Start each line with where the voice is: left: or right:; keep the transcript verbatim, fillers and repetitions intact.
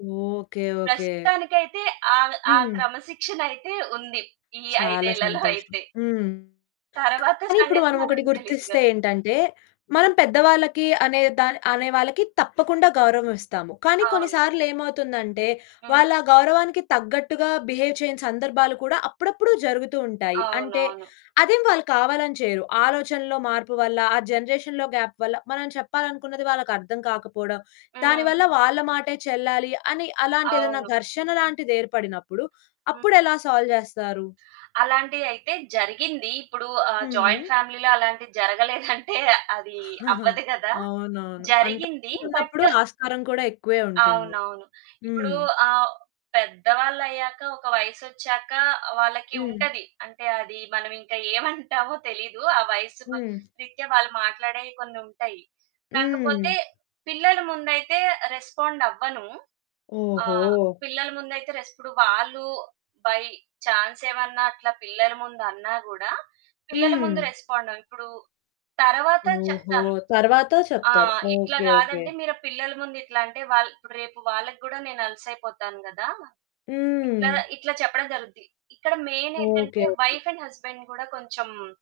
left: Okay. Okay.
right: ప్రస్తుతానికయితే ఆవ్ ఆ
left: హ్మ్.
right: క్రమశిక్షనయితే ఉంది. ఈ
left: చాలా
right: ఐదేళ్లలో
left: సంతోషం.
right: అయితే.
left: హ్మ్.
right: తరువాత
left: కానీ ఇప్పుడు
right: సంగతి మనం
left: మనమొకటి
right: తెలీదుగ.
left: గుర్తిస్తే ఏంటంటే మనం పెద్దవాళ్ళకి అనే దా అనేవాళ్ళకి తప్పకుండా గౌరవం ఇస్తాము. కానీ
right: అవును.
left: కొన్నిసార్లేమవుతుందంటే
right: హ్మ్.
left: వాళ్ళు ఆ గౌరవానికి తగ్గట్టుగా బిహేవ్ చేయని సందర్భాలు కూడా అప్పుడప్పుడు జరుగుతూ ఉంటాయి. అంటే
right: అవునవును.
left: అదేం వాళ్ళు కావాలని చేయరు. ఆలోచనలో మార్పు వల్ల, ఆ జనరేషన్‌లో గ్యాప్ వల్ల, మనం చెప్పాలనుకున్నది వాళ్ళకర్థం కాకపోవడం,
right: హ్మ్.
left: దానివల్ల వాళ్ళ మాటే చెల్లాలి అని అలాంటేదన్నా
right: అవును.
left: ఘర్షణ లాంటిదేర్పడినప్పుడు,
right: హ్మ్.
left: అప్పుడెలా సాల్వ్ జేస్తారు.
right: అలాంటియయితే జరిగింది. ఇప్పుడు ఆహ్, జాయింట్
left: హుహు.
right: ఫ్యామిలీలో అలాంటిది జరగలేదంటే, అది అవ్వదు గదా!
left: అవునవును.
right: జరిగింది
left: అంతమంది ఉన్నప్పుడు
right: బట్
left: ఆస్కారం కూడా ఎక్కువే ఉంటుంది.
right: అవునవును. ఇప్పుడు
left: హ్మ్.
right: ఆహ్, పెద్దవాళ్ళయ్యాక ఒక వయసొచ్చాక వాళ్ళకి
left: హ్మ్.
right: ఉంటది. అంటే అది మనమింకా ఏమంటామో తెలీదు. ఆ వయసుకు
left: హ్మ్.
right: రీత్యా వాళ్ళు మాట్లాడేయి కొన్నుంటాయి.
left: హ్మ్.
right: కాకపోతే పిల్లల ముందయితే రెస్పాండవ్వను, ఆహ్,
left: ఓహో!
right: పిల్లల ముందయితే రెస్ ఇప్పుడు వాళ్ళు బై చాన్సేమన్నా అట్లా పిల్లల ముందన్నా గూడా పిల్లల
left: హ్మ్.
right: ముందు రెస్పాండ ఇప్పుడు తరువాత
left: ఓహో!
right: చెప్తాను.
left: తరువాత
right: ఆ!
left: చెప్తారు
right: ఇట్లా
left: ఓకే. ఓకే.
right: గాదండి మీరు పిల్లల ముందు ఇట్లా అంటే వాళ్ రేపు వాళ్ళకి గూడా నేను అలుసయిపోతాను గదా! ఇట్లా
left: హ్మ్.
right: ఇట్లా చెప్పడం జరుగుద్ది. ఇక్కడ మెయినేంటంటే
left: okay. Okay.
right: Wife and husband గూడా కొంచెం